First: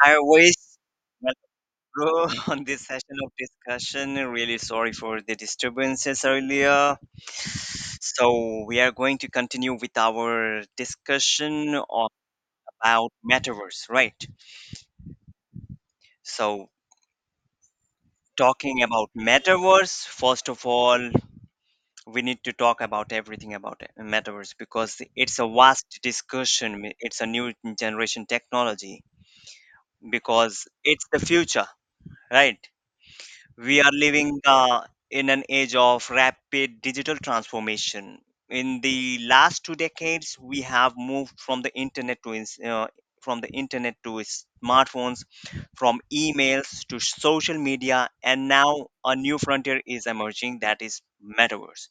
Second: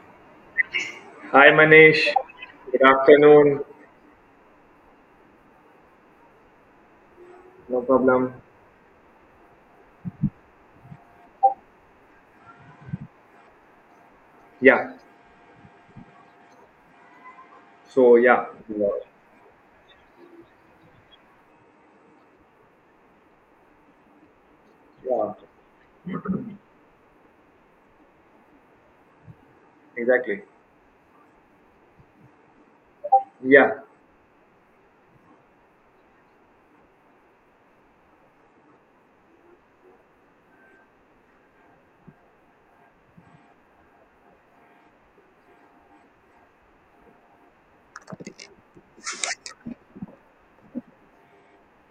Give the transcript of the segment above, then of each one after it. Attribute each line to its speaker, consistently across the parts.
Speaker 1: Hi, voice. Welcome,
Speaker 2: Hi Manish,
Speaker 1: bro, on
Speaker 2: good
Speaker 1: this session of
Speaker 2: afternoon.
Speaker 1: discussion. Really sorry for the disturbances earlier.
Speaker 2: No problem.
Speaker 1: So we are going to continue with our discussion about metaverse, right?
Speaker 2: Yeah.
Speaker 1: So
Speaker 2: So yeah.
Speaker 1: talking
Speaker 2: Yeah,
Speaker 1: about metaverse, first of all, we need to talk about everything about metaverse because
Speaker 2: yeah,
Speaker 1: it's a vast discussion. It's a new generation technology
Speaker 2: exactly.
Speaker 1: because it's the future, right?
Speaker 2: Yeah,
Speaker 1: We are living in an age of rapid digital transformation. In the last two decades, we have moved from the internet to from the internet to smartphones, from emails to social media, and now a new frontier is emerging that is metaverse.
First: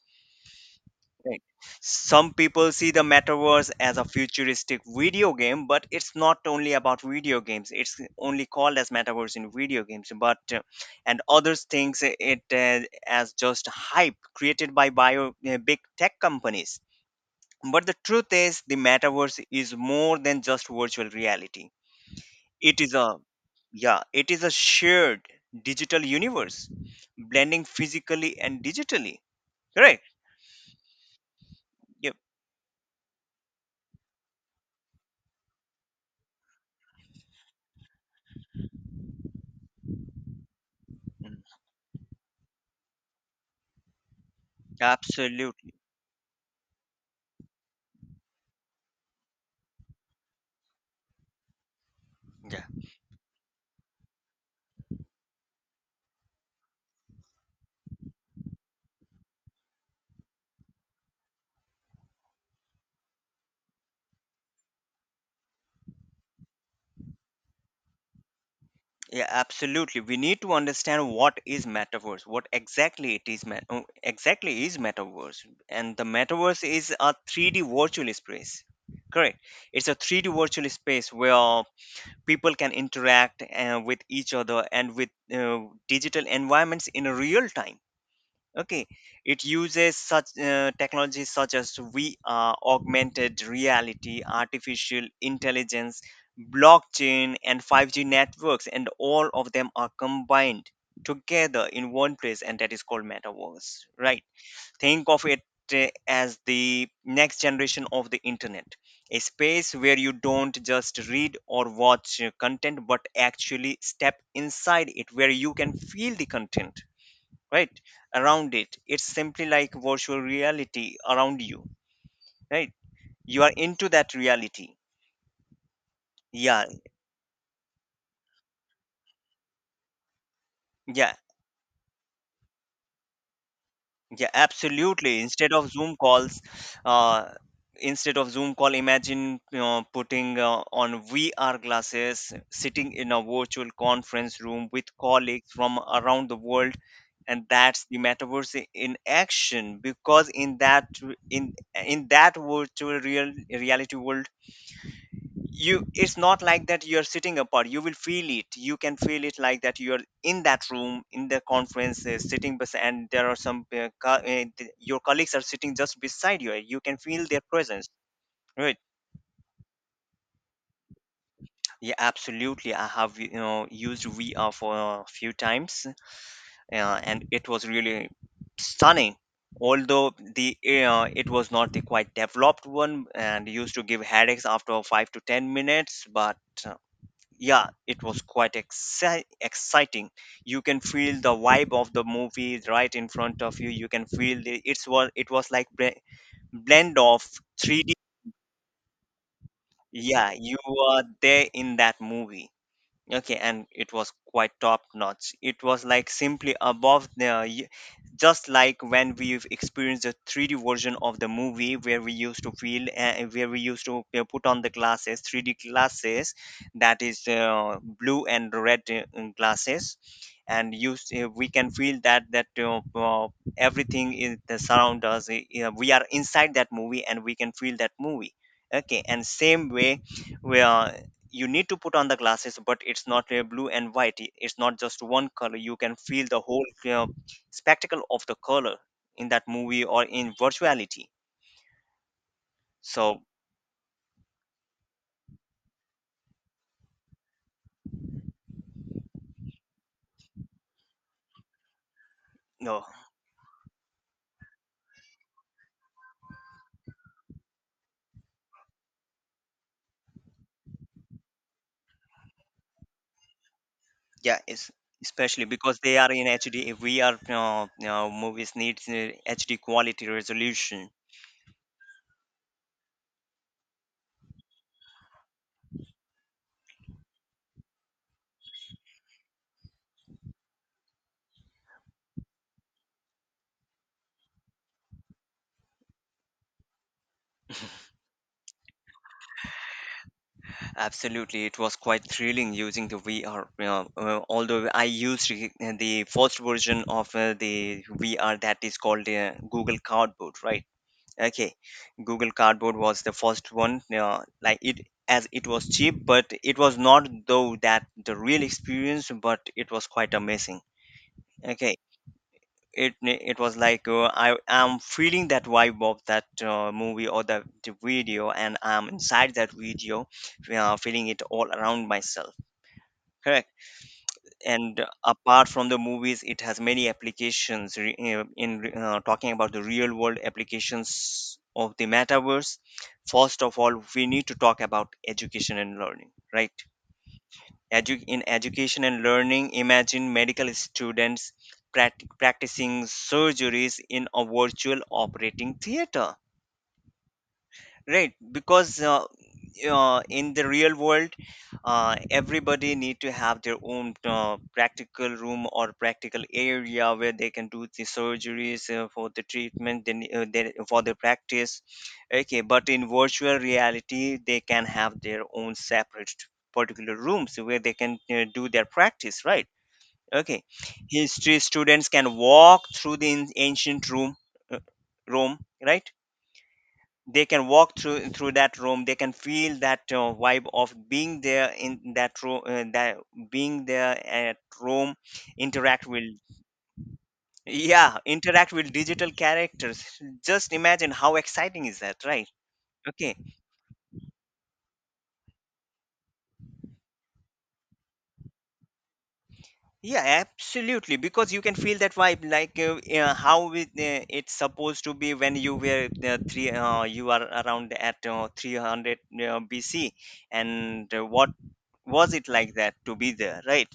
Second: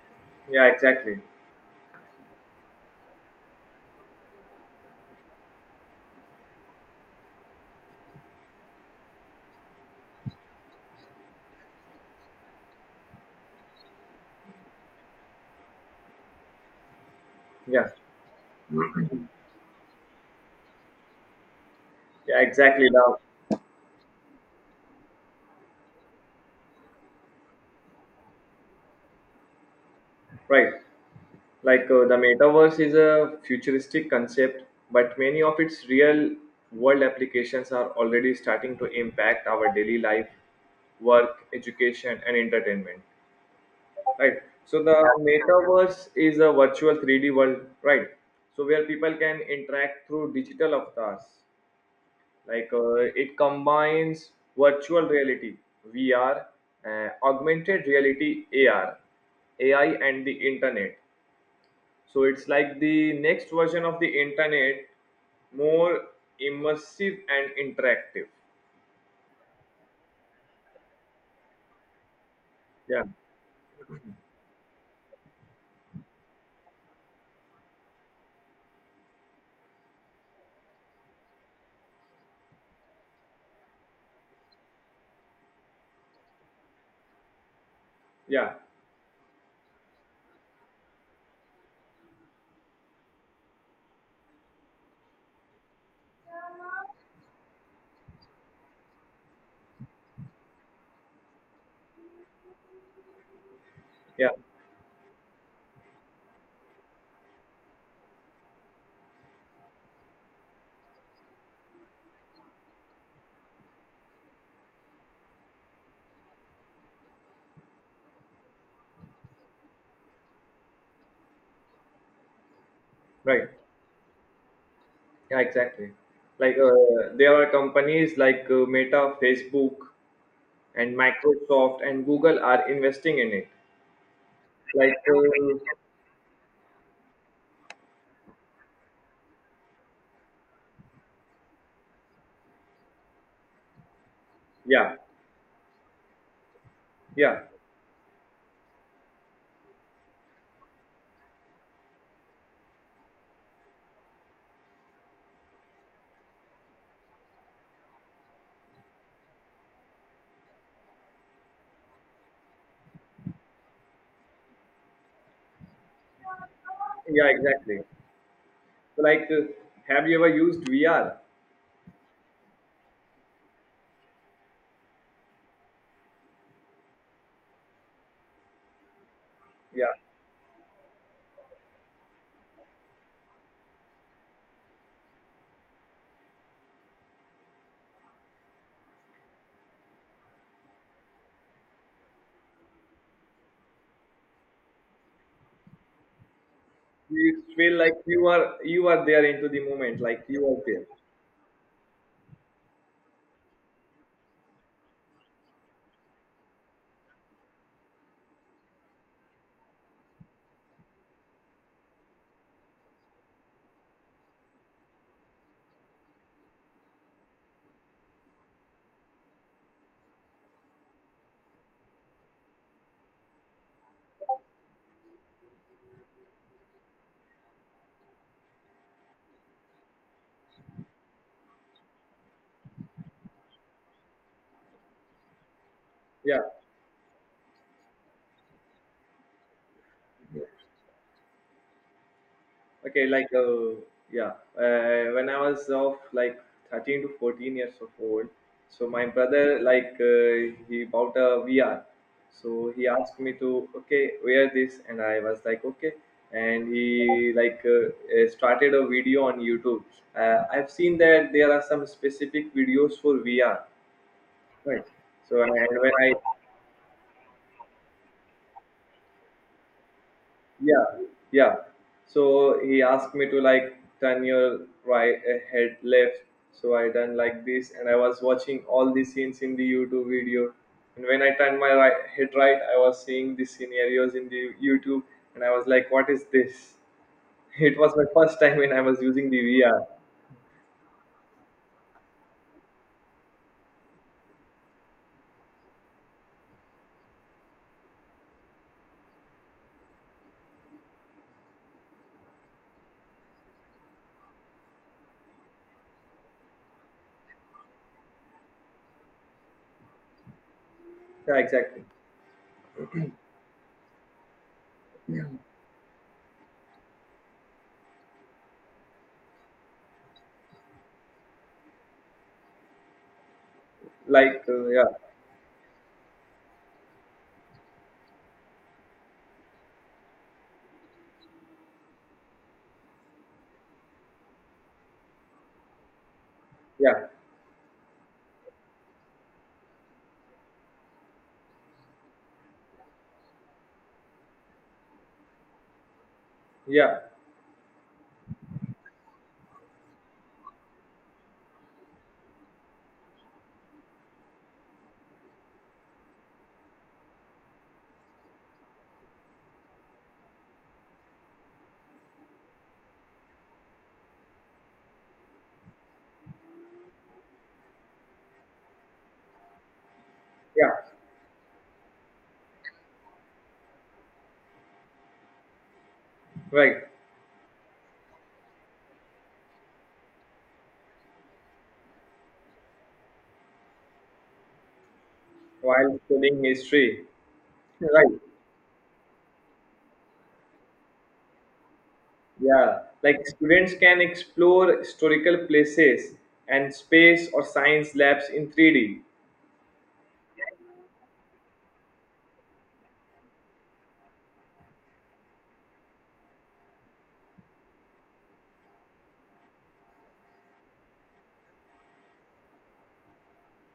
Speaker 2: yeah, exactly.
Speaker 1: Right. Some people see the metaverse as a futuristic video game, but it's not only about video games. It's only called as metaverse in video games, but and others thinks it as just hype created by bio big tech companies. But
Speaker 2: Yeah,
Speaker 1: the truth is, the metaverse is more than just virtual reality.
Speaker 2: yeah,
Speaker 1: It
Speaker 2: exactly.
Speaker 1: is
Speaker 2: Now,
Speaker 1: a Yeah, it is a shared digital universe, blending physically and digitally. Correct.
Speaker 2: right. Like
Speaker 1: Yep.
Speaker 2: the metaverse is a futuristic concept, but many of its real world applications are already starting to impact our daily life,
Speaker 1: Mm.
Speaker 2: work, education, and entertainment. Right. So the
Speaker 1: Absolutely.
Speaker 2: metaverse is a virtual 3D world, right? So where people can interact through digital avatars.
Speaker 1: Yeah.
Speaker 2: Like it combines virtual reality (VR), augmented reality (AR), AI, and the internet. So it's like the next version of the internet, more immersive and interactive.
Speaker 1: Yeah, absolutely. We need to understand what is metaverse, what
Speaker 2: Yeah,
Speaker 1: exactly it is, exactly is metaverse, and the metaverse is a 3D virtual space. Correct. It's a 3D virtual space where people can interact with each other and with digital environments in real time.
Speaker 2: yeah,
Speaker 1: Okay, it uses such technologies such as VR, augmented reality, artificial intelligence, blockchain, and 5G networks, and all of them are combined together in one place, and that is called metaverse, right?
Speaker 2: yeah.
Speaker 1: Think of it as the next generation of the internet, a space where you don't just read or watch content, but actually step inside it, where you can feel the content right around it. It's simply like virtual reality around you, right? You
Speaker 2: Right.
Speaker 1: are into that reality.
Speaker 2: Yeah, exactly. Like
Speaker 1: Yeah.
Speaker 2: there are companies like Meta, Facebook, and
Speaker 1: yeah
Speaker 2: Microsoft and Google are investing in it.
Speaker 1: yeah
Speaker 2: Like,
Speaker 1: absolutely. Instead of zoom calls, uh instead of zoom call, imagine putting on VR glasses, sitting in a virtual conference room with
Speaker 2: yeah,
Speaker 1: colleagues from around the world.
Speaker 2: yeah,
Speaker 1: And that's the metaverse in action, because in that in that virtual reality world, you it's not like that you're sitting apart. You will feel it. You can feel it like that you're in that room in the conference, sitting and there are some your colleagues are sitting just beside you. You can feel
Speaker 2: yeah,
Speaker 1: their
Speaker 2: exactly.
Speaker 1: presence, right?
Speaker 2: So, like, have you ever used VR?
Speaker 1: Yeah, absolutely. I have used VR for a few times, and it was really stunning.
Speaker 2: Yeah,
Speaker 1: Although the it was not the quite developed one and used to give headaches after 5 to 10 minutes. But yeah, it was quite exciting. You can feel the vibe of the movie right in front of you. You can feel the, it was like blend of
Speaker 2: you feel
Speaker 1: 3D.
Speaker 2: like you are there into the moment, like
Speaker 1: Yeah,
Speaker 2: you
Speaker 1: you
Speaker 2: are there.
Speaker 1: are there in that movie. Okay, and it was quite top notch. It was like simply above the, just like when we've experienced the 3D version of the movie, where we used to feel, where we used to put on the glasses, 3D glasses, that is blue and red glasses, and we can feel that everything in the surround us. We are inside that movie and we can feel that movie. Okay, and same way, we are you need to put on the glasses, but it's not a blue and white. It's not just one color. You can feel the
Speaker 2: Yeah.
Speaker 1: whole spectacle of the color in that movie or in virtuality.
Speaker 2: Okay,
Speaker 1: So
Speaker 2: like yeah, when I was of like 13 to 14 years of old, so my brother like he bought a VR, so
Speaker 1: no,
Speaker 2: he asked me to okay wear this, and I was like okay, and he like started a video on YouTube. I've seen that there are some specific videos for VR,
Speaker 1: yeah, it's
Speaker 2: right? So
Speaker 1: especially because
Speaker 2: and when
Speaker 1: they are
Speaker 2: I
Speaker 1: in HD. If we are, movies need HD quality
Speaker 2: Yeah,
Speaker 1: resolution.
Speaker 2: yeah. So he asked me to like turn your right head left. So I done like this, and I was watching all the scenes in the YouTube video. And when I turned my right head right, I was seeing the scenarios in the YouTube, and I was like, "What is this?" It was my first time when I was using the VR.
Speaker 1: Absolutely, it was quite thrilling using the VR, although I used the first version of the VR that is called Google Cardboard, right? Okay, Google Cardboard was the first one. Like it, as it was cheap, but it was not though that the real experience, but it was quite amazing.
Speaker 2: Yeah,
Speaker 1: Okay,
Speaker 2: exactly.
Speaker 1: it was like I am feeling that vibe of that movie or the video, and I'm inside that video, feeling it all around myself. Correct.
Speaker 2: Like,
Speaker 1: And
Speaker 2: yeah,
Speaker 1: apart from the movies, it has many applications re- in talking about the real world applications of the metaverse. First of all, we need to talk about education and learning, right?
Speaker 2: yeah,
Speaker 1: In education and learning, imagine medical students practicing surgeries in a virtual operating theater,
Speaker 2: yeah,
Speaker 1: right? Because in the real world, everybody need to have their own practical room or practical area where they can do the surgeries for the treatment, for the practice. Okay, but in virtual reality they can have their own separate particular rooms where they can do their practice, right? Okay.
Speaker 2: yeah.
Speaker 1: History students can walk through the ancient room uh, Rome, right?
Speaker 2: Right.
Speaker 1: They can walk through that room. They can feel that vibe of being there in that room, that being there at room, interact
Speaker 2: While
Speaker 1: with,
Speaker 2: studying history,
Speaker 1: yeah,
Speaker 2: right.
Speaker 1: interact with digital characters. Just imagine how exciting is that, right?
Speaker 2: Yeah,
Speaker 1: Okay,
Speaker 2: like students can explore historical places and space or science labs in 3D.
Speaker 1: yeah, absolutely. Because you can feel that vibe, like how it's supposed to be when you were three you are around at 300 BC, and what was it like that to be there, right,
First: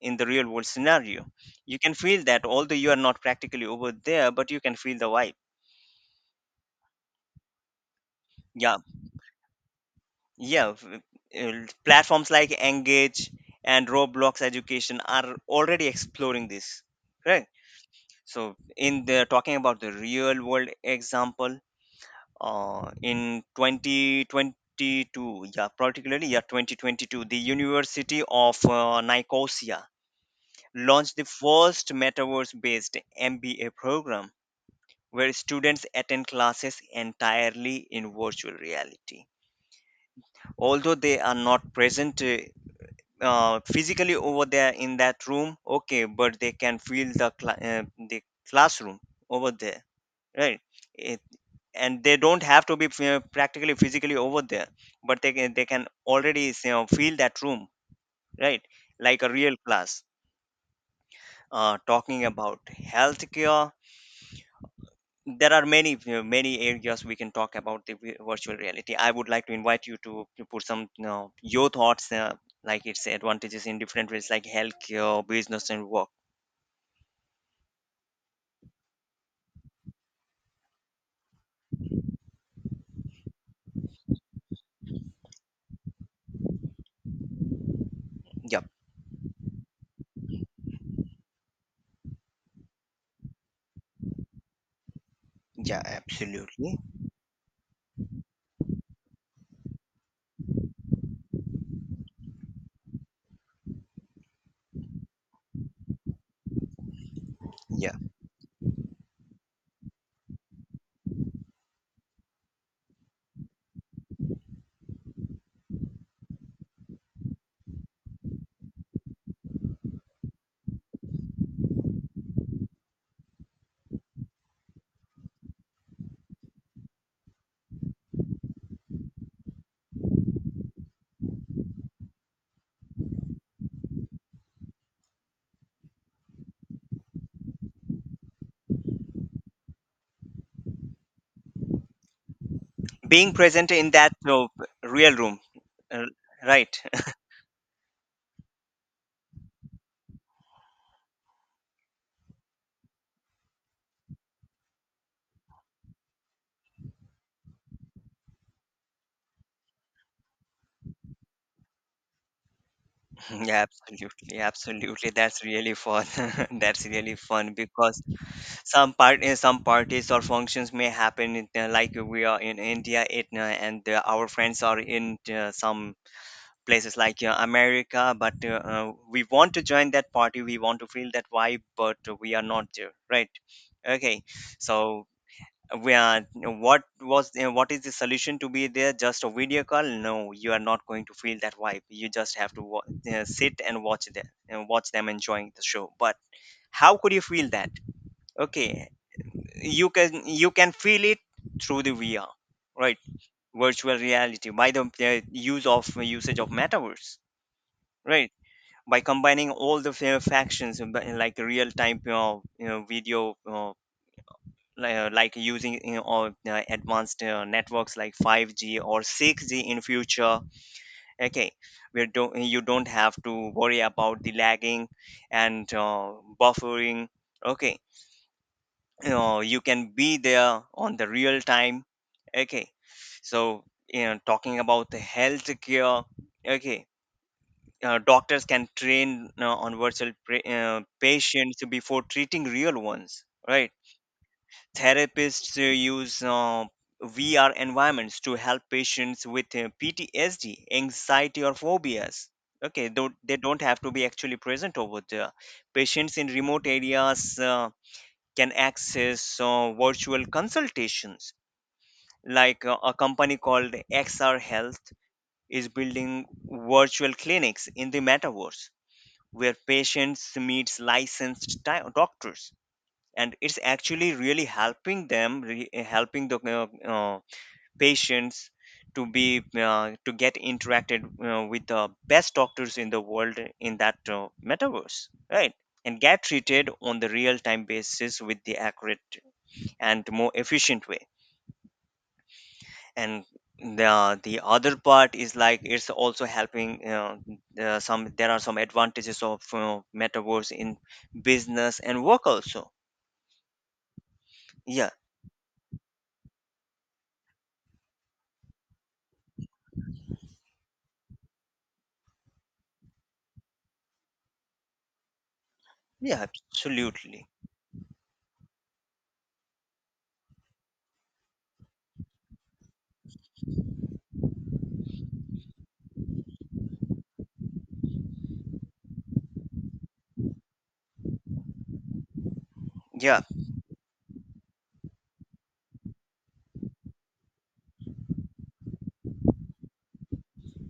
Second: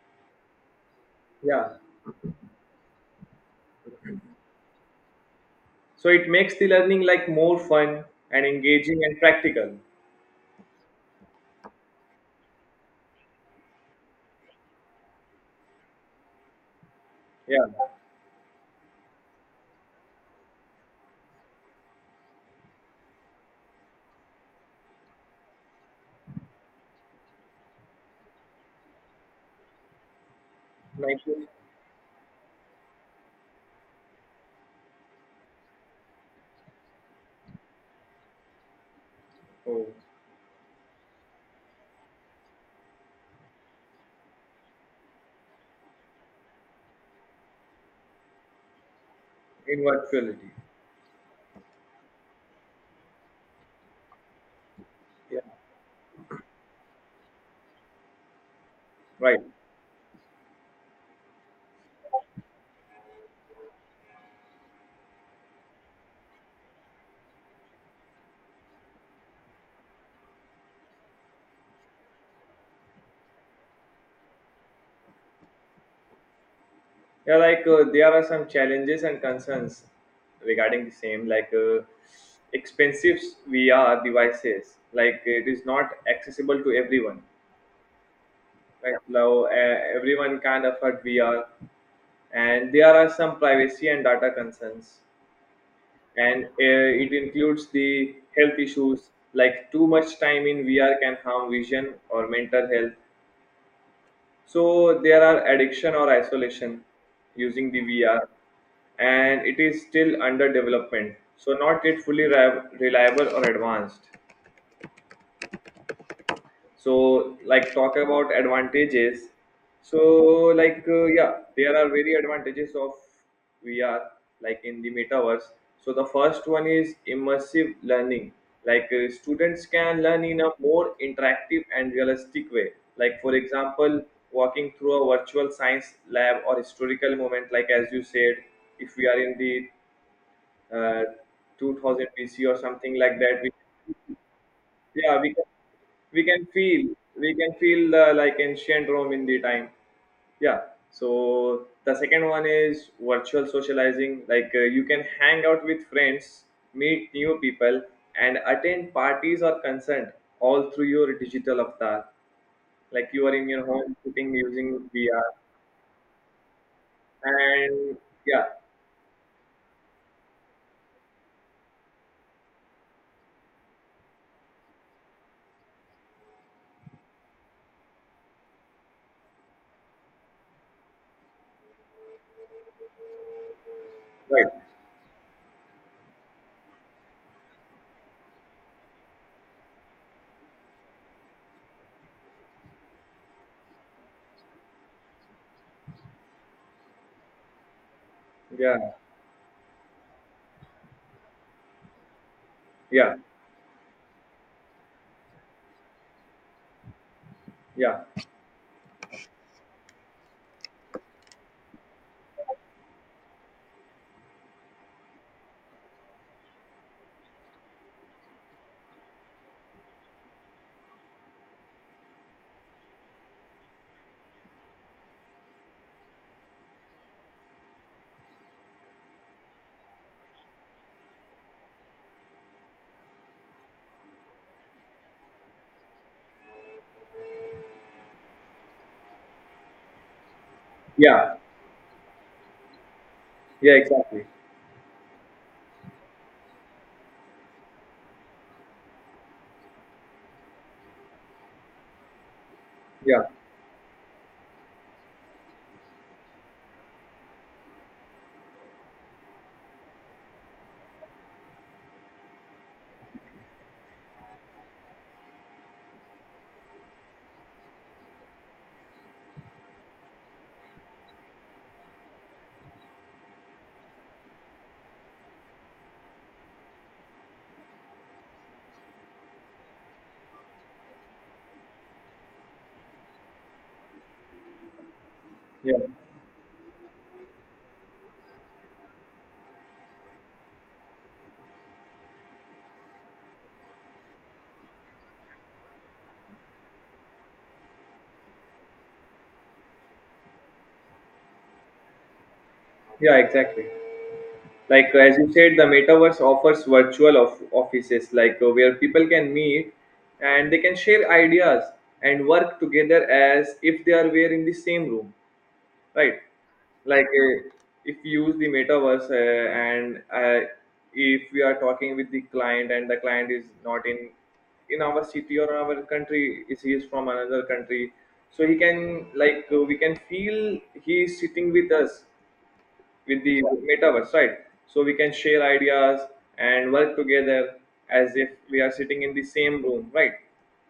Speaker 1: in the real world scenario.
Speaker 2: Yeah,
Speaker 1: You can feel that, although you are not practically over there, but you can feel the vibe.
Speaker 2: so it makes the learning like more fun and
Speaker 1: yeah
Speaker 2: engaging and practical.
Speaker 1: yeah v- uh, platforms like Engage and Roblox Education are already exploring this, right?
Speaker 2: Yeah,
Speaker 1: So in the talking about the real world example, in 2022, yeah, particularly, yeah, 2022, the University of Nicosia launched
Speaker 2: like
Speaker 1: the first metaverse based MBA program, where students attend classes entirely in virtual reality.
Speaker 2: oh,
Speaker 1: Although they are not present physically over there in that room, okay, but they can feel the classroom over
Speaker 2: in
Speaker 1: there,
Speaker 2: virtuality.
Speaker 1: right? It, and they don't have to be practically physically over there, but
Speaker 2: Yeah,
Speaker 1: they can already feel that room, right? Like a
Speaker 2: right.
Speaker 1: real class. Talking about healthcare, there are many many areas we can talk about the virtual reality. I would like to invite you to put some your thoughts, like its advantages in different ways, like healthcare, business and work.
Speaker 2: Yeah, like there are some challenges and concerns regarding the same, like expensive VR devices. Like it is not accessible to everyone.
Speaker 1: Yeah.
Speaker 2: Like now, everyone can't afford VR, and there are some privacy and data concerns,
Speaker 1: Yeah,
Speaker 2: and
Speaker 1: absolutely.
Speaker 2: it includes the health issues like too much time in VR can harm vision or mental health. So there are addiction or isolation using the
Speaker 1: Yeah,
Speaker 2: VR, and it is still under development, so not yet fully reliable or advanced. So like talk about advantages. So like, yeah, there are very advantages of VR like in the metaverse. So the first one is immersive learning. Like students can learn in a more interactive and realistic way, like for example walking through a virtual science lab or historical moment. Like as you said, if we are in the uh, 2000 BC or something like
Speaker 1: being
Speaker 2: that, we,
Speaker 1: present in that real
Speaker 2: yeah,
Speaker 1: room, uh,
Speaker 2: we can
Speaker 1: right.
Speaker 2: feel we can feel the like ancient Rome in the time, yeah. So the second one is virtual socializing. Like you can hang out with friends, meet new people, and attend parties or concert all through your digital avatar, like you are in
Speaker 1: Yeah,
Speaker 2: your home sitting
Speaker 1: absolutely
Speaker 2: using
Speaker 1: absolutely
Speaker 2: VR.
Speaker 1: that's really fun. That's really fun,
Speaker 2: And
Speaker 1: because
Speaker 2: yeah,
Speaker 1: some some parties or functions may happen in, like we are in India, it, and our friends are in some places like America, but we want to join that party, we want to feel that vibe, but we are not there, right? Okay,
Speaker 2: right.
Speaker 1: so we are. What is the solution to be there? Just a video call? No, you are not going to feel that vibe. You just have to sit and watch them enjoying the show. But how could you feel that? Okay,
Speaker 2: Yeah,
Speaker 1: you can feel it through the VR, right?
Speaker 2: yeah,
Speaker 1: Virtual reality by the use of usage of metaverse,
Speaker 2: yeah,
Speaker 1: right? By combining all the factions, but in like real time, you know, video, like using advanced networks like 5G or 6G in future. Okay, you don't have to worry about the lagging and buffering. Okay, you can be there on the real time. Okay, so talking about the health care. Okay, doctors can train on virtual
Speaker 2: yeah,
Speaker 1: patients before treating real ones, right?
Speaker 2: yeah, exactly.
Speaker 1: Therapists use VR environments to help patients with PTSD, anxiety, or phobias. Okay, don't,
Speaker 2: Yeah,
Speaker 1: they don't have to be actually present over there. Patients in remote areas can access virtual consultations. Like a company called XR Health is building virtual clinics in the metaverse, where patients meets licensed doctors. And it's actually really helping helping the patients to get interacted with the best doctors in the world in that metaverse, right?
Speaker 2: yeah,
Speaker 1: And get treated on the real time basis with the accurate and more efficient way. And the other part is like it's also helping some, there are some advantages of metaverse in business and work also.
Speaker 2: yeah, exactly.
Speaker 1: Yeah.
Speaker 2: Like as you said, the metaverse offers virtual of offices, like where people can meet and they can share ideas and work together as if they are were in the same room, right?
Speaker 1: Yeah,
Speaker 2: Like,
Speaker 1: absolutely.
Speaker 2: if you use the metaverse and if we are talking with the client and the client is not in our city or our country, is he is from another country, so he can like, we can feel he is sitting with us
Speaker 1: Yeah.
Speaker 2: with the metaverse, right? So we can share ideas and work together as if we are sitting in the same room, right?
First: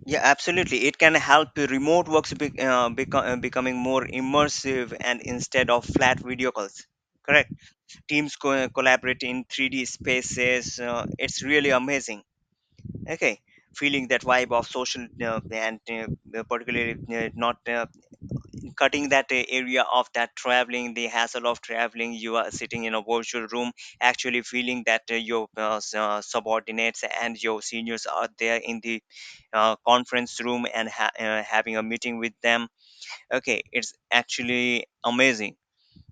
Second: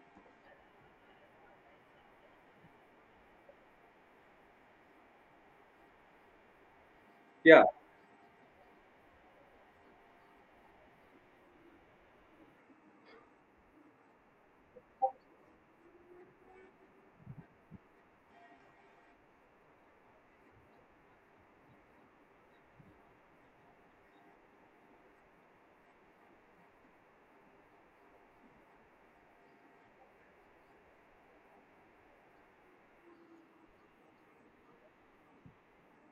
Speaker 1: Yeah, absolutely, it can help the remote works becoming more immersive, and instead of flat video calls, correct,
Speaker 2: Yeah,
Speaker 1: teams collaborate in 3D spaces. It's really amazing. Okay, feeling that vibe of social, and particularly not cutting that area of that traveling, the hassle of traveling. You are sitting in a virtual room, actually feeling that your subordinates and your seniors are there in the conference room and having a meeting with them. Okay, it's actually amazing.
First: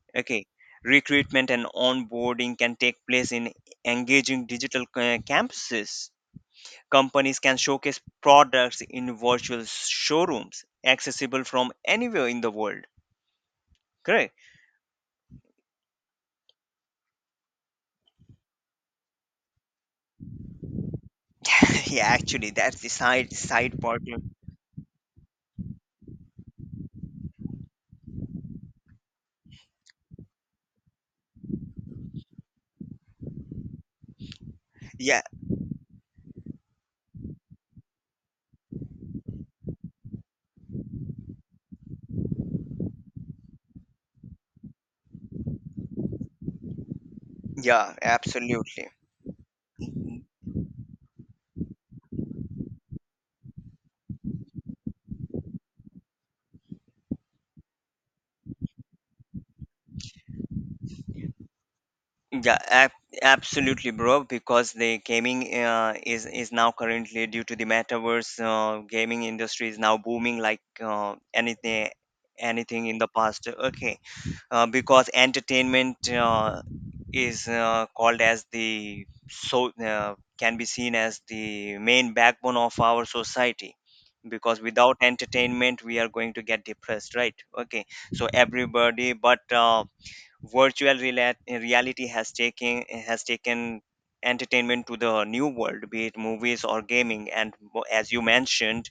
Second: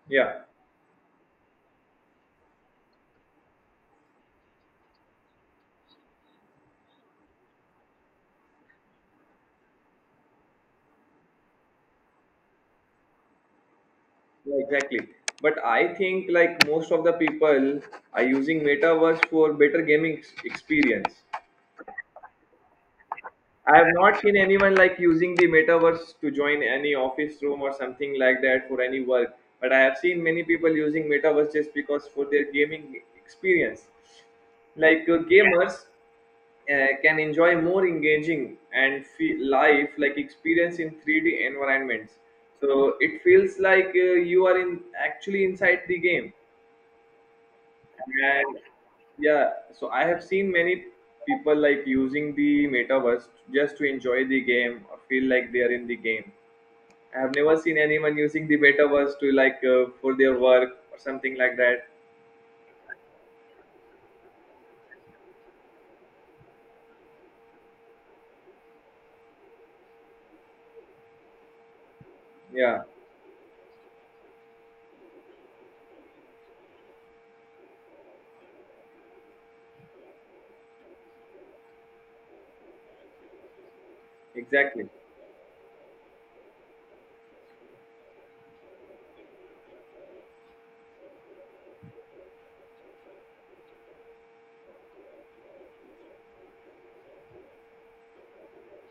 Speaker 2: yeah,
Speaker 1: Okay, recruitment and onboarding can take place in engaging digital campuses. Companies can showcase products in virtual showrooms accessible from anywhere in the world. Correct.
Speaker 2: yeah, exactly. But I think like most of the people are using metaverse for better gaming experience.
Speaker 1: Yeah, actually, that's the side
Speaker 2: I
Speaker 1: side
Speaker 2: have not
Speaker 1: partner.
Speaker 2: seen anyone like using the metaverse to join any office room or something like that for any work. But I have seen many people using metaverse just because for their gaming experience. Like
Speaker 1: Yeah,
Speaker 2: yeah, gamers can enjoy more engaging and life like experience in 3D environments. So it feels like you are in actually inside the game.
Speaker 1: yeah,
Speaker 2: And
Speaker 1: absolutely.
Speaker 2: yeah, so I have seen many people like using the metaverse just to enjoy the game or feel like they are in the game. I have never seen anyone using the metaverse to like, for their work or something like that.
Speaker 1: Yeah, absolutely, bro. Because the gaming is now currently, due to the metaverse, gaming industry is now booming like anything
Speaker 2: Yeah,
Speaker 1: anything in the past. Okay, because entertainment is called as the can be seen as the main backbone of our society, because
Speaker 2: exactly.
Speaker 1: without entertainment we are going to get depressed, right? Okay, so everybody, but virtual reality has taken entertainment to the new world, be it movies or gaming. And as you mentioned,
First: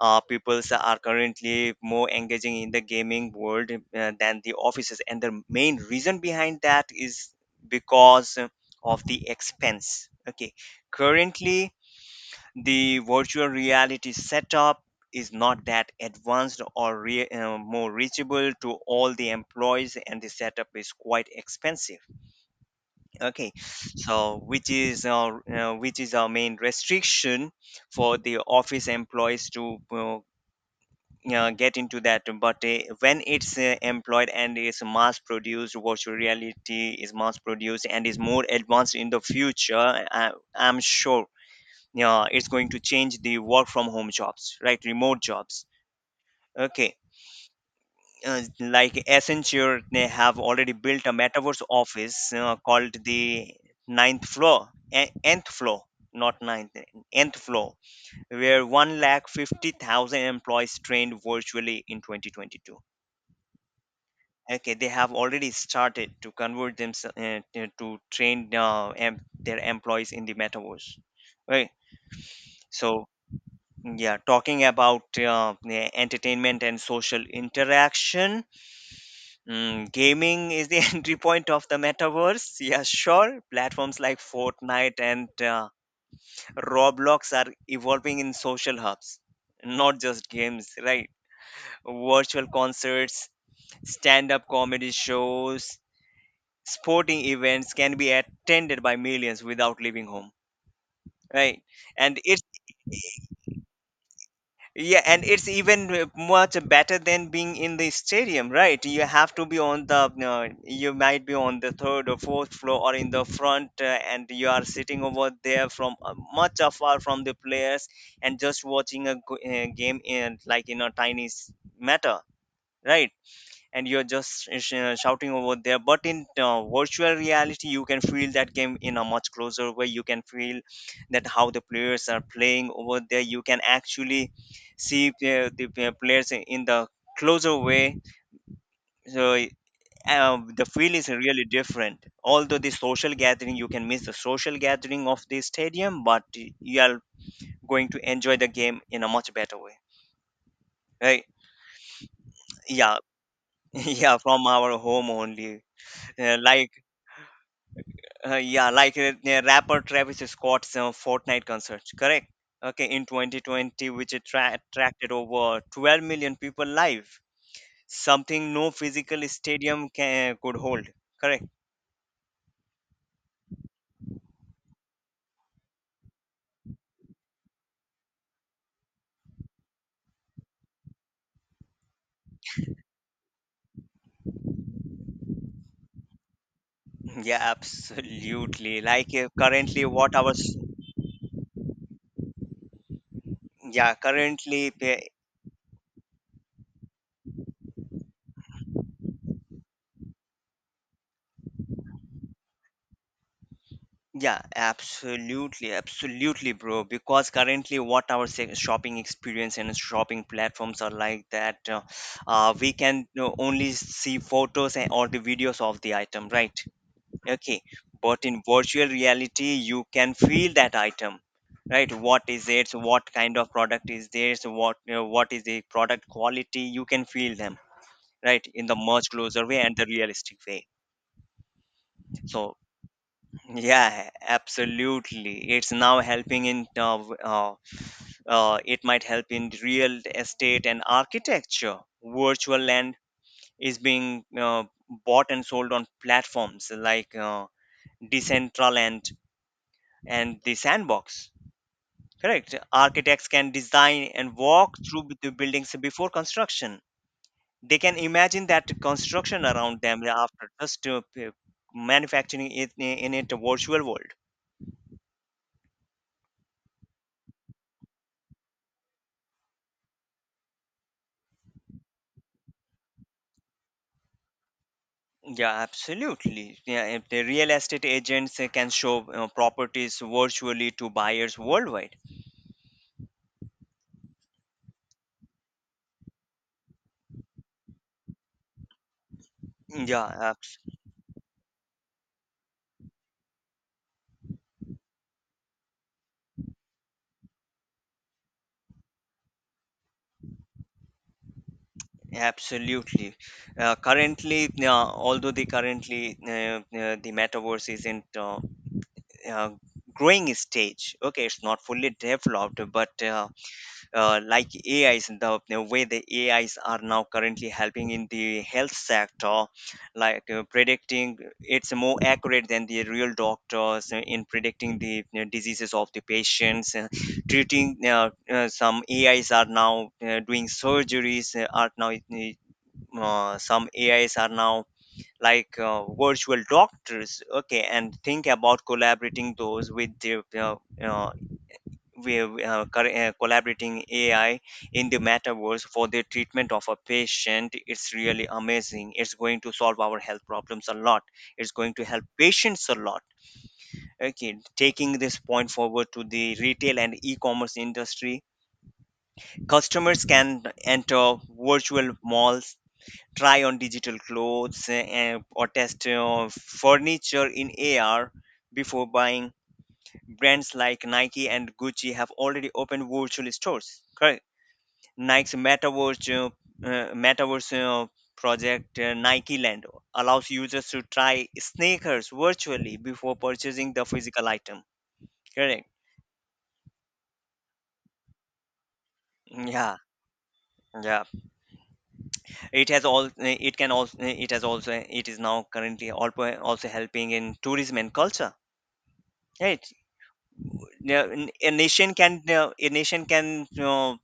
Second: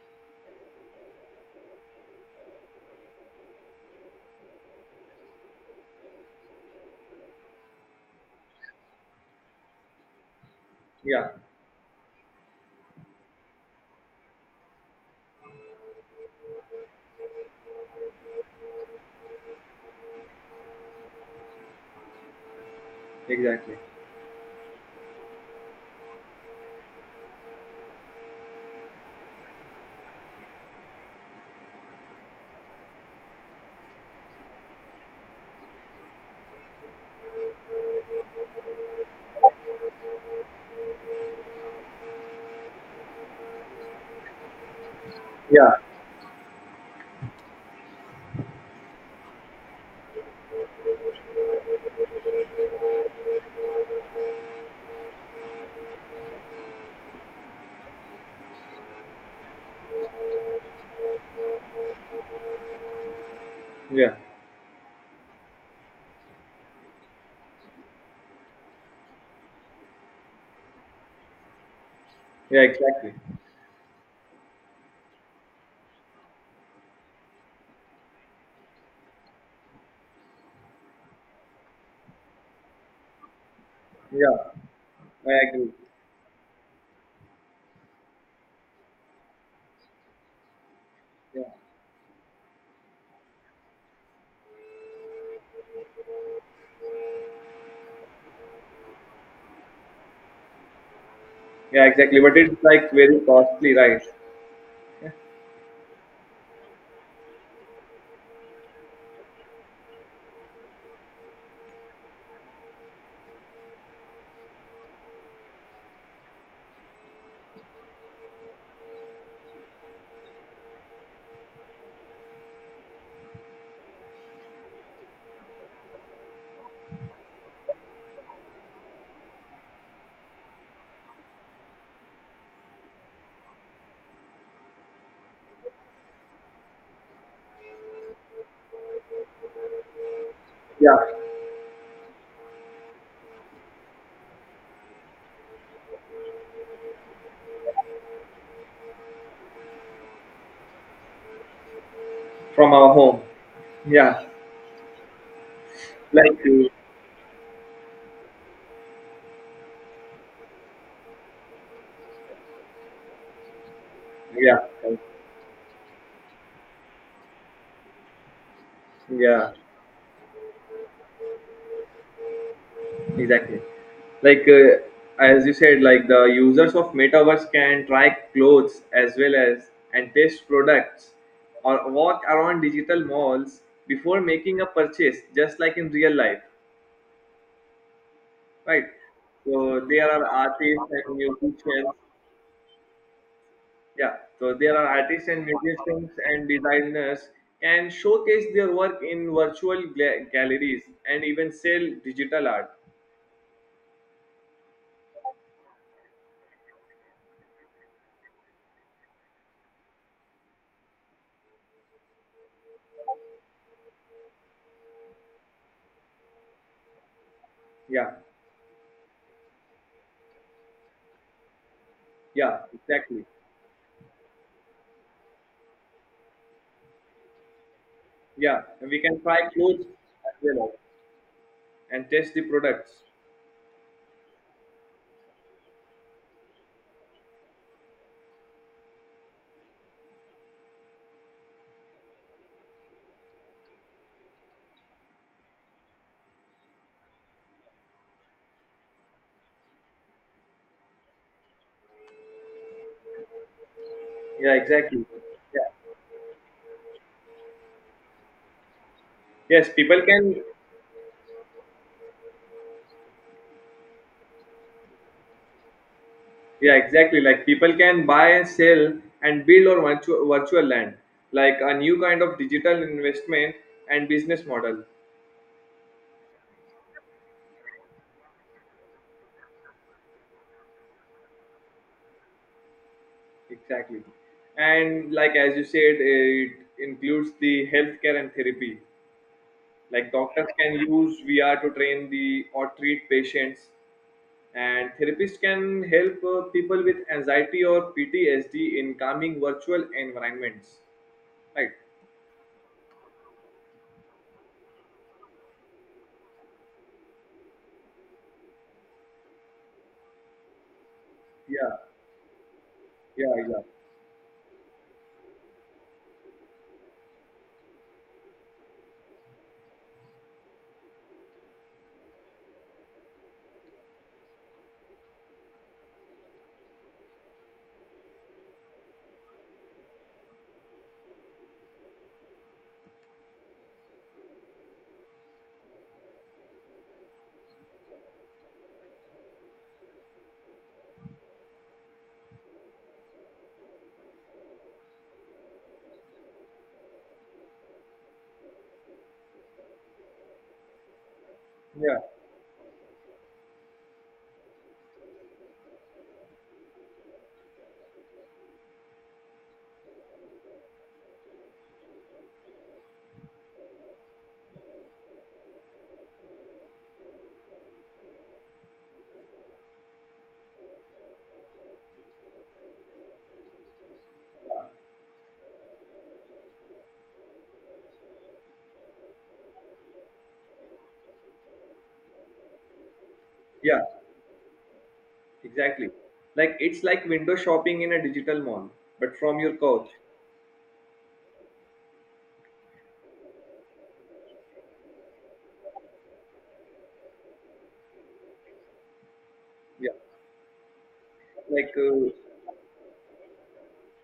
Speaker 1: peoples are currently more engaging in the gaming world, than the offices, and the main reason behind that is because of the expense. Okay,
Speaker 2: Yeah,
Speaker 1: currently the virtual reality setup is not that advanced or more reachable to all the employees, and the setup is quite expensive. Okay,
Speaker 2: exactly.
Speaker 1: so which is our main restriction for the office employees to get into that. But when it's employed and is mass produced, virtual reality is mass produced and is more advanced in the future, I'm sure. Yeah, it's going to change the work from home jobs, right? Remote jobs.
Speaker 2: Yeah,
Speaker 1: Okay, like Accenture, they have already built a metaverse office called the ninth floor, eh, nth floor. Not ninth, nth floor, where 1 lakh 50,000 employees trained virtually in 2022.
Speaker 2: yeah,
Speaker 1: Okay, they have already started to convert them to train their employees in the metaverse, right?
Speaker 2: yeah,
Speaker 1: So
Speaker 2: exactly.
Speaker 1: yeah, talking about entertainment and social interaction, gaming is the entry point of the metaverse. Yeah, sure. Platforms like
Speaker 2: Yeah,
Speaker 1: Fortnite and
Speaker 2: I agree.
Speaker 1: Roblox are evolving in social hubs, not just games, right?
Speaker 2: Yeah,
Speaker 1: Virtual concerts, stand up comedy shows, sporting events can be attended by millions without leaving home, right?
Speaker 2: yeah, exactly.
Speaker 1: And
Speaker 2: But
Speaker 1: it's
Speaker 2: it's like very costly, right?
Speaker 1: Yeah, and it's even much better than being in the stadium, right? You have to be you might be on the third or fourth floor or in the front, and you are sitting over there from much afar from the players, and just watching a game in like in a matter, right? And you're just shouting over there. But in virtual reality, you can feel that game in a much closer way. You can feel that how the players are playing over there. You can actually see the players in the closer way. So the feel
Speaker 2: Yeah,
Speaker 1: is really different. Although the social gathering, you can miss the social gathering of the stadium, but you are going to enjoy the game in a much better way, right?
Speaker 2: from our
Speaker 1: Yeah.
Speaker 2: home.
Speaker 1: Yeah,
Speaker 2: Yeah,
Speaker 1: from our home only. uh,
Speaker 2: like,
Speaker 1: like yeah, like the rapper Travis Scott's Fortnite concert, correct? Okay, in 2020, which
Speaker 2: yeah,
Speaker 1: attracted over 12 million people live, something no physical
Speaker 2: yeah.
Speaker 1: stadium could hold, correct?
Speaker 2: Exactly. Like as you said, like the users of metaverse can try clothes as well as and taste products or walk around digital malls before making a purchase, just like in real life,
Speaker 1: Yeah, absolutely.
Speaker 2: right?
Speaker 1: Like
Speaker 2: So
Speaker 1: currently,
Speaker 2: there are artists and musicians.
Speaker 1: yeah,
Speaker 2: Yeah. So
Speaker 1: currently
Speaker 2: there are artists and musicians and designers can showcase their work in virtual galleries and even sell digital art.
Speaker 1: yeah, absolutely, absolutely, bro. Because currently, shopping experience and shopping platforms are like that, we can only see photos and or the videos of the item, right? Okay,
Speaker 2: Yeah.
Speaker 1: but in virtual reality, you can feel that item, right? What is
Speaker 2: Yeah.
Speaker 1: it? What
Speaker 2: Exactly.
Speaker 1: kind of product is this? What is the product quality? You can feel them, right,
Speaker 2: Yeah,
Speaker 1: in the
Speaker 2: and we
Speaker 1: much
Speaker 2: can
Speaker 1: closer
Speaker 2: try
Speaker 1: way and
Speaker 2: clothes
Speaker 1: the
Speaker 2: as
Speaker 1: realistic way.
Speaker 2: well and test the
Speaker 1: So
Speaker 2: products.
Speaker 1: yeah, absolutely. It's now helping in it might help in real estate and architecture. Virtual land is being bought and sold on platforms like Decentraland and the Sandbox. Correct. Architects can design and
Speaker 2: Yeah,
Speaker 1: walk
Speaker 2: exactly.
Speaker 1: through the
Speaker 2: Yeah.
Speaker 1: buildings before construction. They can imagine that construction
Speaker 2: Yes,
Speaker 1: around
Speaker 2: people
Speaker 1: them
Speaker 2: can.
Speaker 1: after just manufacturing it in it a virtual world.
Speaker 2: Yeah, exactly. Like people can buy and sell and build or virtual land, like a new kind of digital investment and business model.
Speaker 1: Yeah, absolutely. Yeah, if the real estate agents can show properties virtually to buyers worldwide.
Speaker 2: Exactly. And like as you said, it includes the healthcare and therapy.
Speaker 1: Yeah,
Speaker 2: Like doctors
Speaker 1: abs-
Speaker 2: can use VR to train the or treat patients, and therapists can help people with anxiety or PTSD in calming virtual environments. Right?
Speaker 1: absolutely. Currently, although the currently the metaverse isn't uh, growing stage. Okay, it's not
Speaker 2: Yeah,
Speaker 1: fully developed, but
Speaker 2: yeah, yeah,
Speaker 1: like AIs, the way the AIs are now currently helping in the health sector, like predicting, it's more accurate than the real doctors in predicting the diseases of the patients. Treating, some AIs are now doing surgeries, are now some AIs are now like virtual doctors. Okay, and think about collaborating those with the uh, we are collaborating AI in the metaverse for the treatment of a patient. It's really amazing. It's going to solve our health problems a lot. It's going to
Speaker 2: yeah,
Speaker 1: help patients a lot. Okay, taking this point forward to the retail and e-commerce industry, customers can enter virtual malls, try on digital clothes, or test furniture in AR before buying. Brands like Nike and Gucci have already opened virtual stores. Correct? Nike's metaverse uh, metaverse uh, project, Nike Land, allows users to try sneakers virtually before purchasing
Speaker 2: yeah.
Speaker 1: the physical item. Correct.
Speaker 2: Exactly. Like it's like window shopping in a digital mall, but from your
Speaker 1: Yeah,
Speaker 2: couch.
Speaker 1: yeah. It has all. It can also. It has also. It is now currently also helping in tourism and culture. Right.
Speaker 2: Yeah.
Speaker 1: Now, a
Speaker 2: Like,
Speaker 1: nation can. A nation can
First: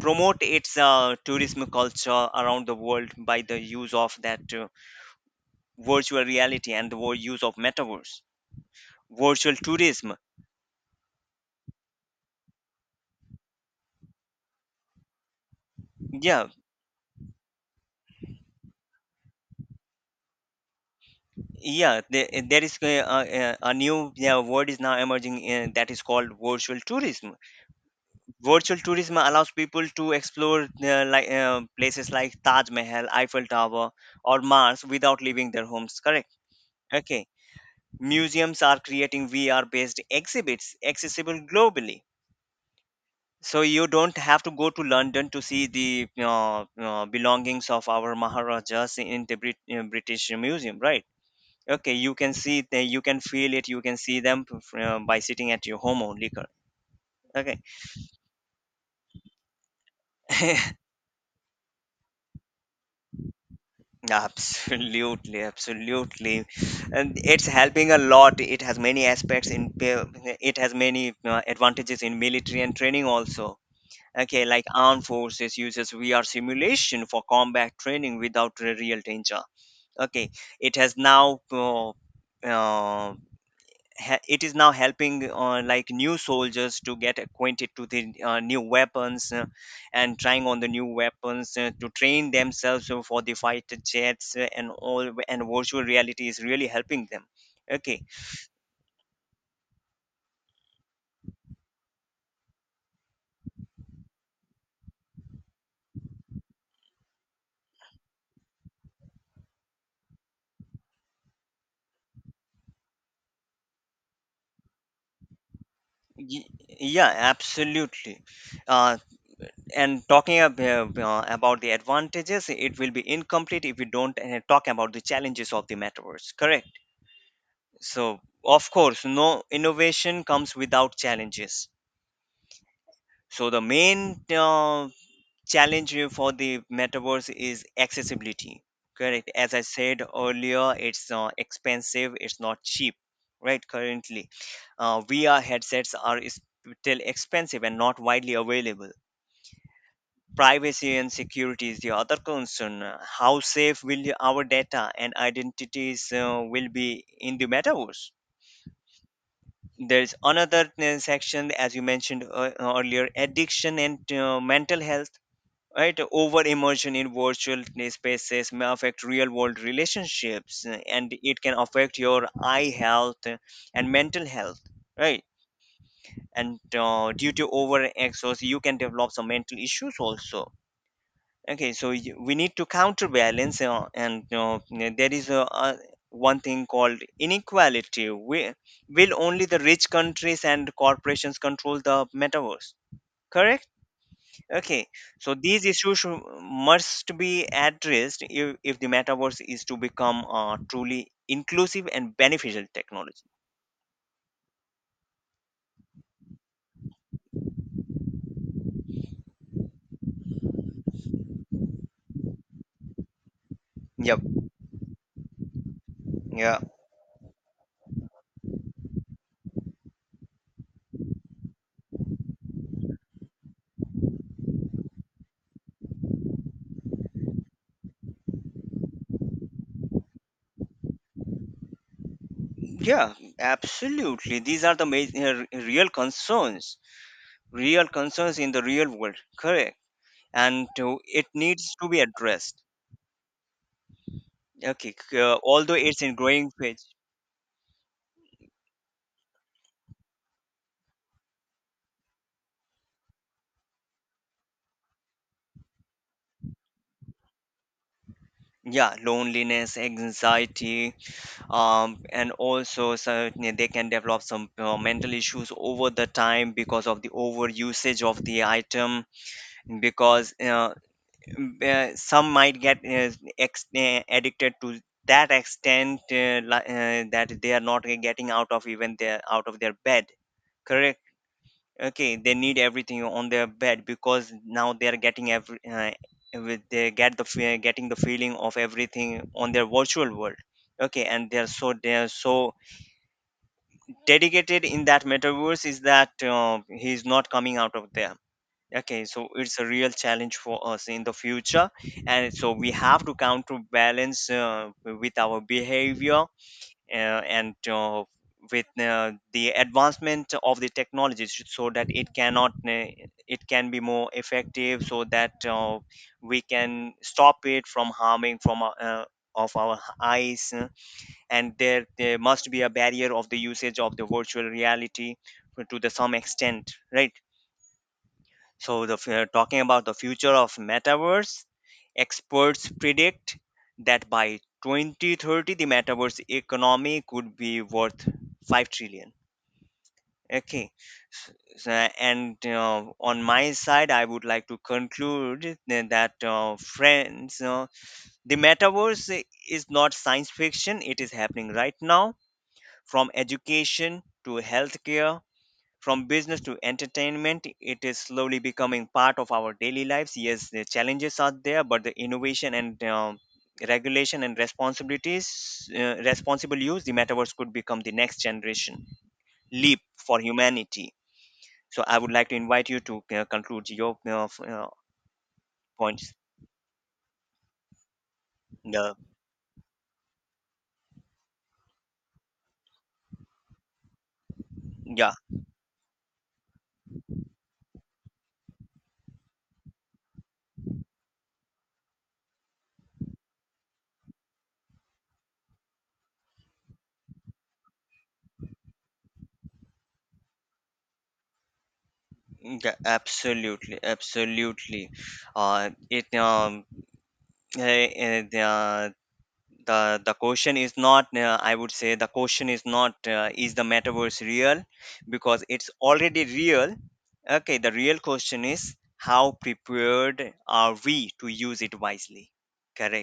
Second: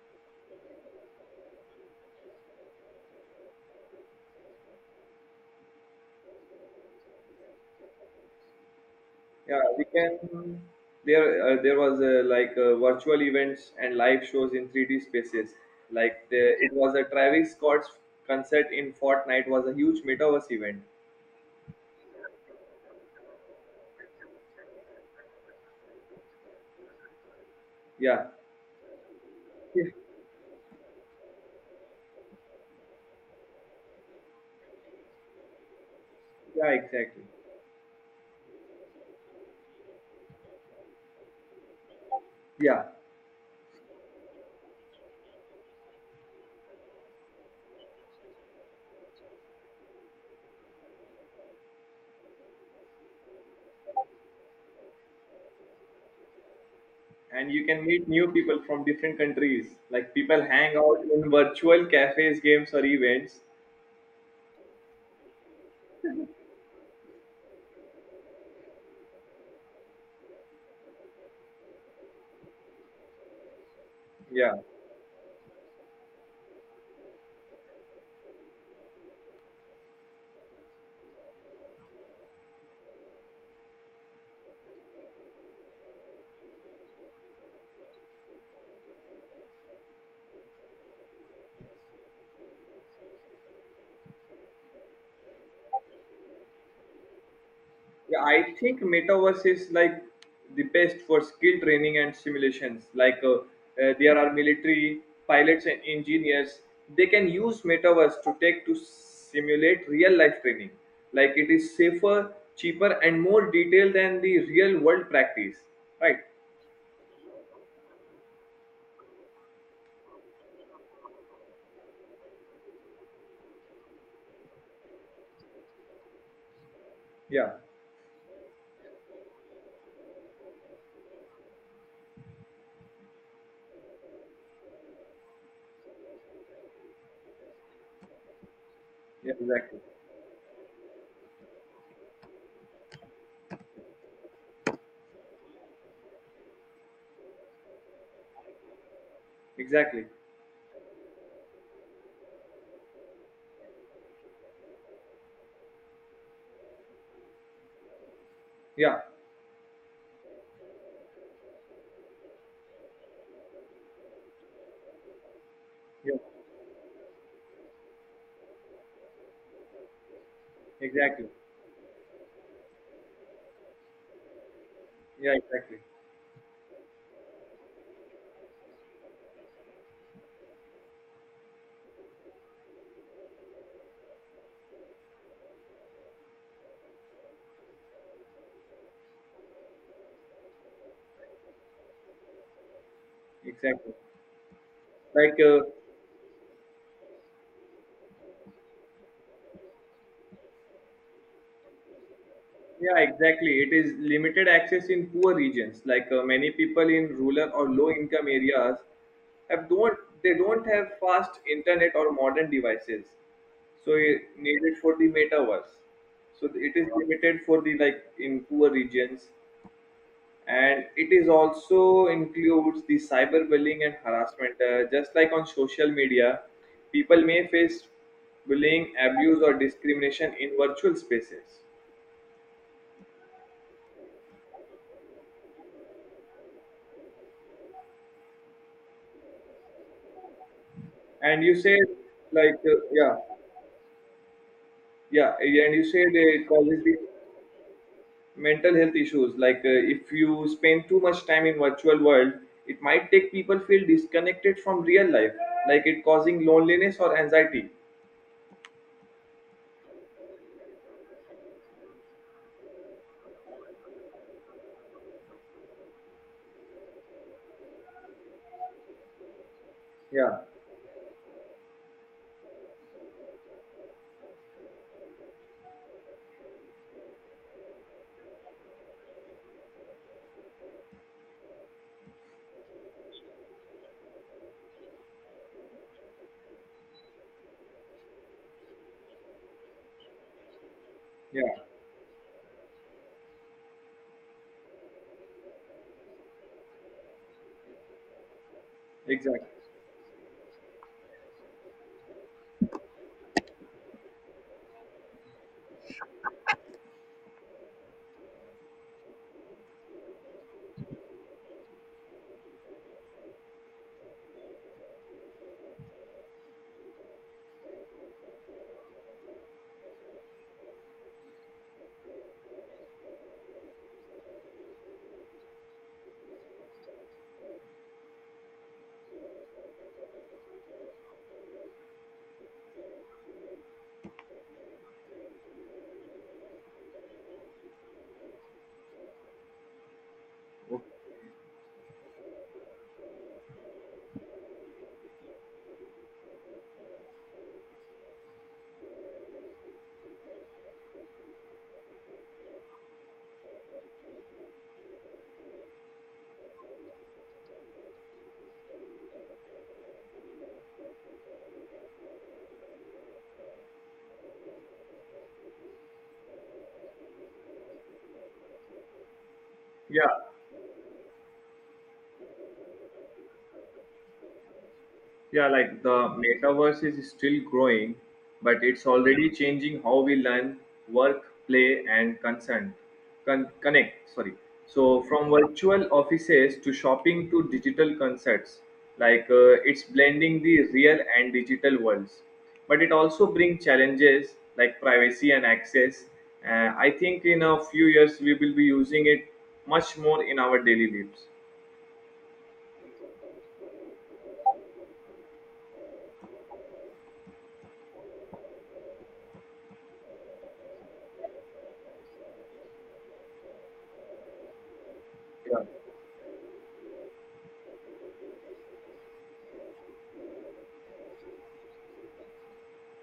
Speaker 1: promote its tourism culture around the world by the use of that virtual reality and the use of metaverse. Virtual
Speaker 2: yeah, we
Speaker 1: tourism.
Speaker 2: can. There was like virtual events and live shows in 3D spaces. Like the,
Speaker 1: Yeah.
Speaker 2: it was a Travis Scott's concert in Fortnite was a huge metaverse event.
Speaker 1: Yeah, there is a new, yeah, word is now emerging, that is called virtual tourism.
Speaker 2: Yeah.
Speaker 1: Virtual tourism allows people to explore places like Taj Mahal, Eiffel Tower or Mars, without leaving their homes, correct?
Speaker 2: Yeah,
Speaker 1: Okay,
Speaker 2: exactly.
Speaker 1: museums are creating VR based exhibits accessible globally.
Speaker 2: Yeah.
Speaker 1: So you don't have to go to London to see the belongings of our maharajas in the British Museum, right? Okay, you can see they, you can feel it, you can see them by sitting at your home only,
Speaker 2: And
Speaker 1: okay.
Speaker 2: you can meet new people from different countries. Like people hang out in virtual cafes, games, or events.
Speaker 1: Absolutely, absolutely. And it's helping a lot. It has many aspects in it has many advantages in military and training also. Okay,
Speaker 2: Yeah.
Speaker 1: like armed forces uses VR simulation for combat training without real danger. Okay, it has now uh, uh, it is now helping like new soldiers to get acquainted to the new weapons and trying on the new weapons to train themselves for the fighter jets and all. And virtual reality is really helping them. Okay.
Speaker 2: Yeah, I think metaverse is like the best for skill training and simulations. Like there are military pilots and engineers. They can use metaverse to simulate real life training. Like it is safer, cheaper, and more detailed than the real world practice. Right?
Speaker 1: Y- yeah, absolutely. uh, and talking about the advantages, it will be incomplete if we don't talk about the challenges of the metaverse, correct?
Speaker 2: Yeah.
Speaker 1: So of course, no innovation comes without challenges. So the main challenge for the metaverse is accessibility. Correct.
Speaker 2: Yeah.
Speaker 1: As I
Speaker 2: Exactly.
Speaker 1: said earlier, it's expensive. It's not cheap. Right. Currently, VR headsets still expensive and not widely available.
Speaker 2: Exactly.
Speaker 1: Privacy and security is the other concern. How safe will our data and identities will be in the metaverse?
Speaker 2: Yeah,
Speaker 1: There's another section, as you mentioned earlier, addiction and mental health, right?
Speaker 2: yeah,
Speaker 1: Over immersion in virtual spaces may affect real world relationships, and
Speaker 2: exactly.
Speaker 1: it can affect your eye health and mental health, right?
Speaker 2: Yeah, exactly,
Speaker 1: And due to over exhaust, you can develop some mental issues also. Okay, so we need to counterbalance, and there is a one thing called inequality. Will only the rich countries and corporations control the metaverse, correct?
Speaker 2: exactly.
Speaker 1: Okay, so
Speaker 2: Like,
Speaker 1: these issues must be addressed, if the metaverse is to become a truly inclusive and beneficial
Speaker 2: yeah,
Speaker 1: technology.
Speaker 2: exactly. It is limited access in poor regions. Like many people in rural or low-income areas have don't they don't have fast internet or modern devices, so
Speaker 1: Yep,
Speaker 2: it needed for the metaverse. So
Speaker 1: yeah,
Speaker 2: it is limited for the like in poor regions. And it is also includes the cyberbullying and harassment, just like on social media people may face bullying, abuse, or discrimination in virtual spaces.
Speaker 1: yeah, absolutely. These are the major real concerns in the real world, correct? And it
Speaker 2: And you
Speaker 1: needs
Speaker 2: said,
Speaker 1: to be
Speaker 2: like,
Speaker 1: addressed.
Speaker 2: yeah,
Speaker 1: Okay,
Speaker 2: yeah,
Speaker 1: although
Speaker 2: and you
Speaker 1: it's
Speaker 2: said
Speaker 1: in
Speaker 2: it
Speaker 1: growing
Speaker 2: causes
Speaker 1: phase,
Speaker 2: the mental health issues. Like, if you spend too much time in virtual world, it might take people feel disconnected from real life, like it causing loneliness or anxiety.
Speaker 1: yeah, loneliness, anxiety, and also, so they can develop some mental issues over the time because of the over usage of the item. Because
Speaker 2: Yeah.
Speaker 1: some might get addicted to that extent, that they are not getting out of even their out of their bed, correct? Okay, they need everything on their bed because now they are getting every with they get the getting the feeling of everything on their virtual world. Okay, and they're
Speaker 2: Yeah,
Speaker 1: so they're so dedicated in that metaverse is that he's not coming out of there. Okay, so
Speaker 2: exactly.
Speaker 1: it's a real challenge for us in the future. And so we have to counterbalance with our behavior, and with the advancement of the technologies, so that it cannot it can be more effective, so that we can stop it from harming from our, of our eyes, and there must be a barrier of the usage of the virtual reality to the some extent, right? So the talking about the future of metaverse, experts predict that by 2030 the metaverse economy could be worth 5 trillion. Okay.
Speaker 2: Okay.
Speaker 1: S- s- and on my side, I would like to conclude that, friends, the metaverse is not science fiction. It is happening right now. From education to healthcare, from business to entertainment, it is slowly becoming part of our daily lives. Yes, the challenges are there, but the innovation and regulation and responsibilities, responsible use, the metaverse could become the next generation leap
Speaker 2: Yeah.
Speaker 1: for humanity. So I would like to invite you to conclude your
Speaker 2: Yeah, like the
Speaker 1: points.
Speaker 2: metaverse is still growing, but it's
Speaker 1: Yeah,
Speaker 2: already changing how we learn, work, play, and consent, connect. Sorry. So
Speaker 1: yeah,
Speaker 2: from virtual offices to shopping to digital concepts, like it's blending the real and digital worlds. But it also brings challenges like privacy and access. I think in a few years we will be using it much more in our daily lives.
Speaker 1: yeah, absolutely, absolutely. It uh, uh, the question is not, I would say the question is not, is the metaverse real, because
Speaker 2: Yeah.
Speaker 1: it's already real. Okay, the real question is how prepared are we to use it wisely,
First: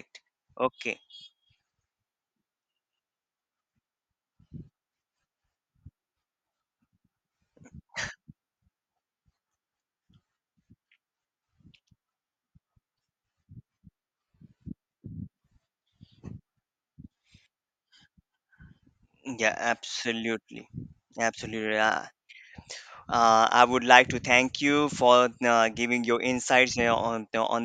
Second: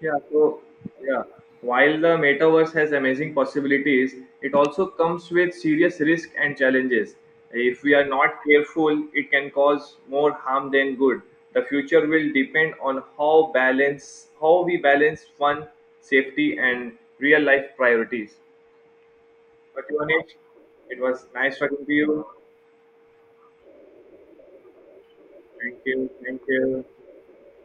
Speaker 2: Yeah, so
Speaker 1: Okay,
Speaker 2: yeah, while the metaverse has amazing possibilities, it also comes with serious risk and challenges. If we are not careful, it can cause more harm than good. The future will depend on how we balance fun, safety, and real life priorities.
Speaker 1: yeah,
Speaker 2: But Yonesh,
Speaker 1: absolutely,
Speaker 2: it was nice
Speaker 1: absolutely.
Speaker 2: talking to you.
Speaker 1: I would like to thank you for
Speaker 2: Thank
Speaker 1: giving
Speaker 2: you.
Speaker 1: your
Speaker 2: Thank
Speaker 1: insights
Speaker 2: you.
Speaker 1: on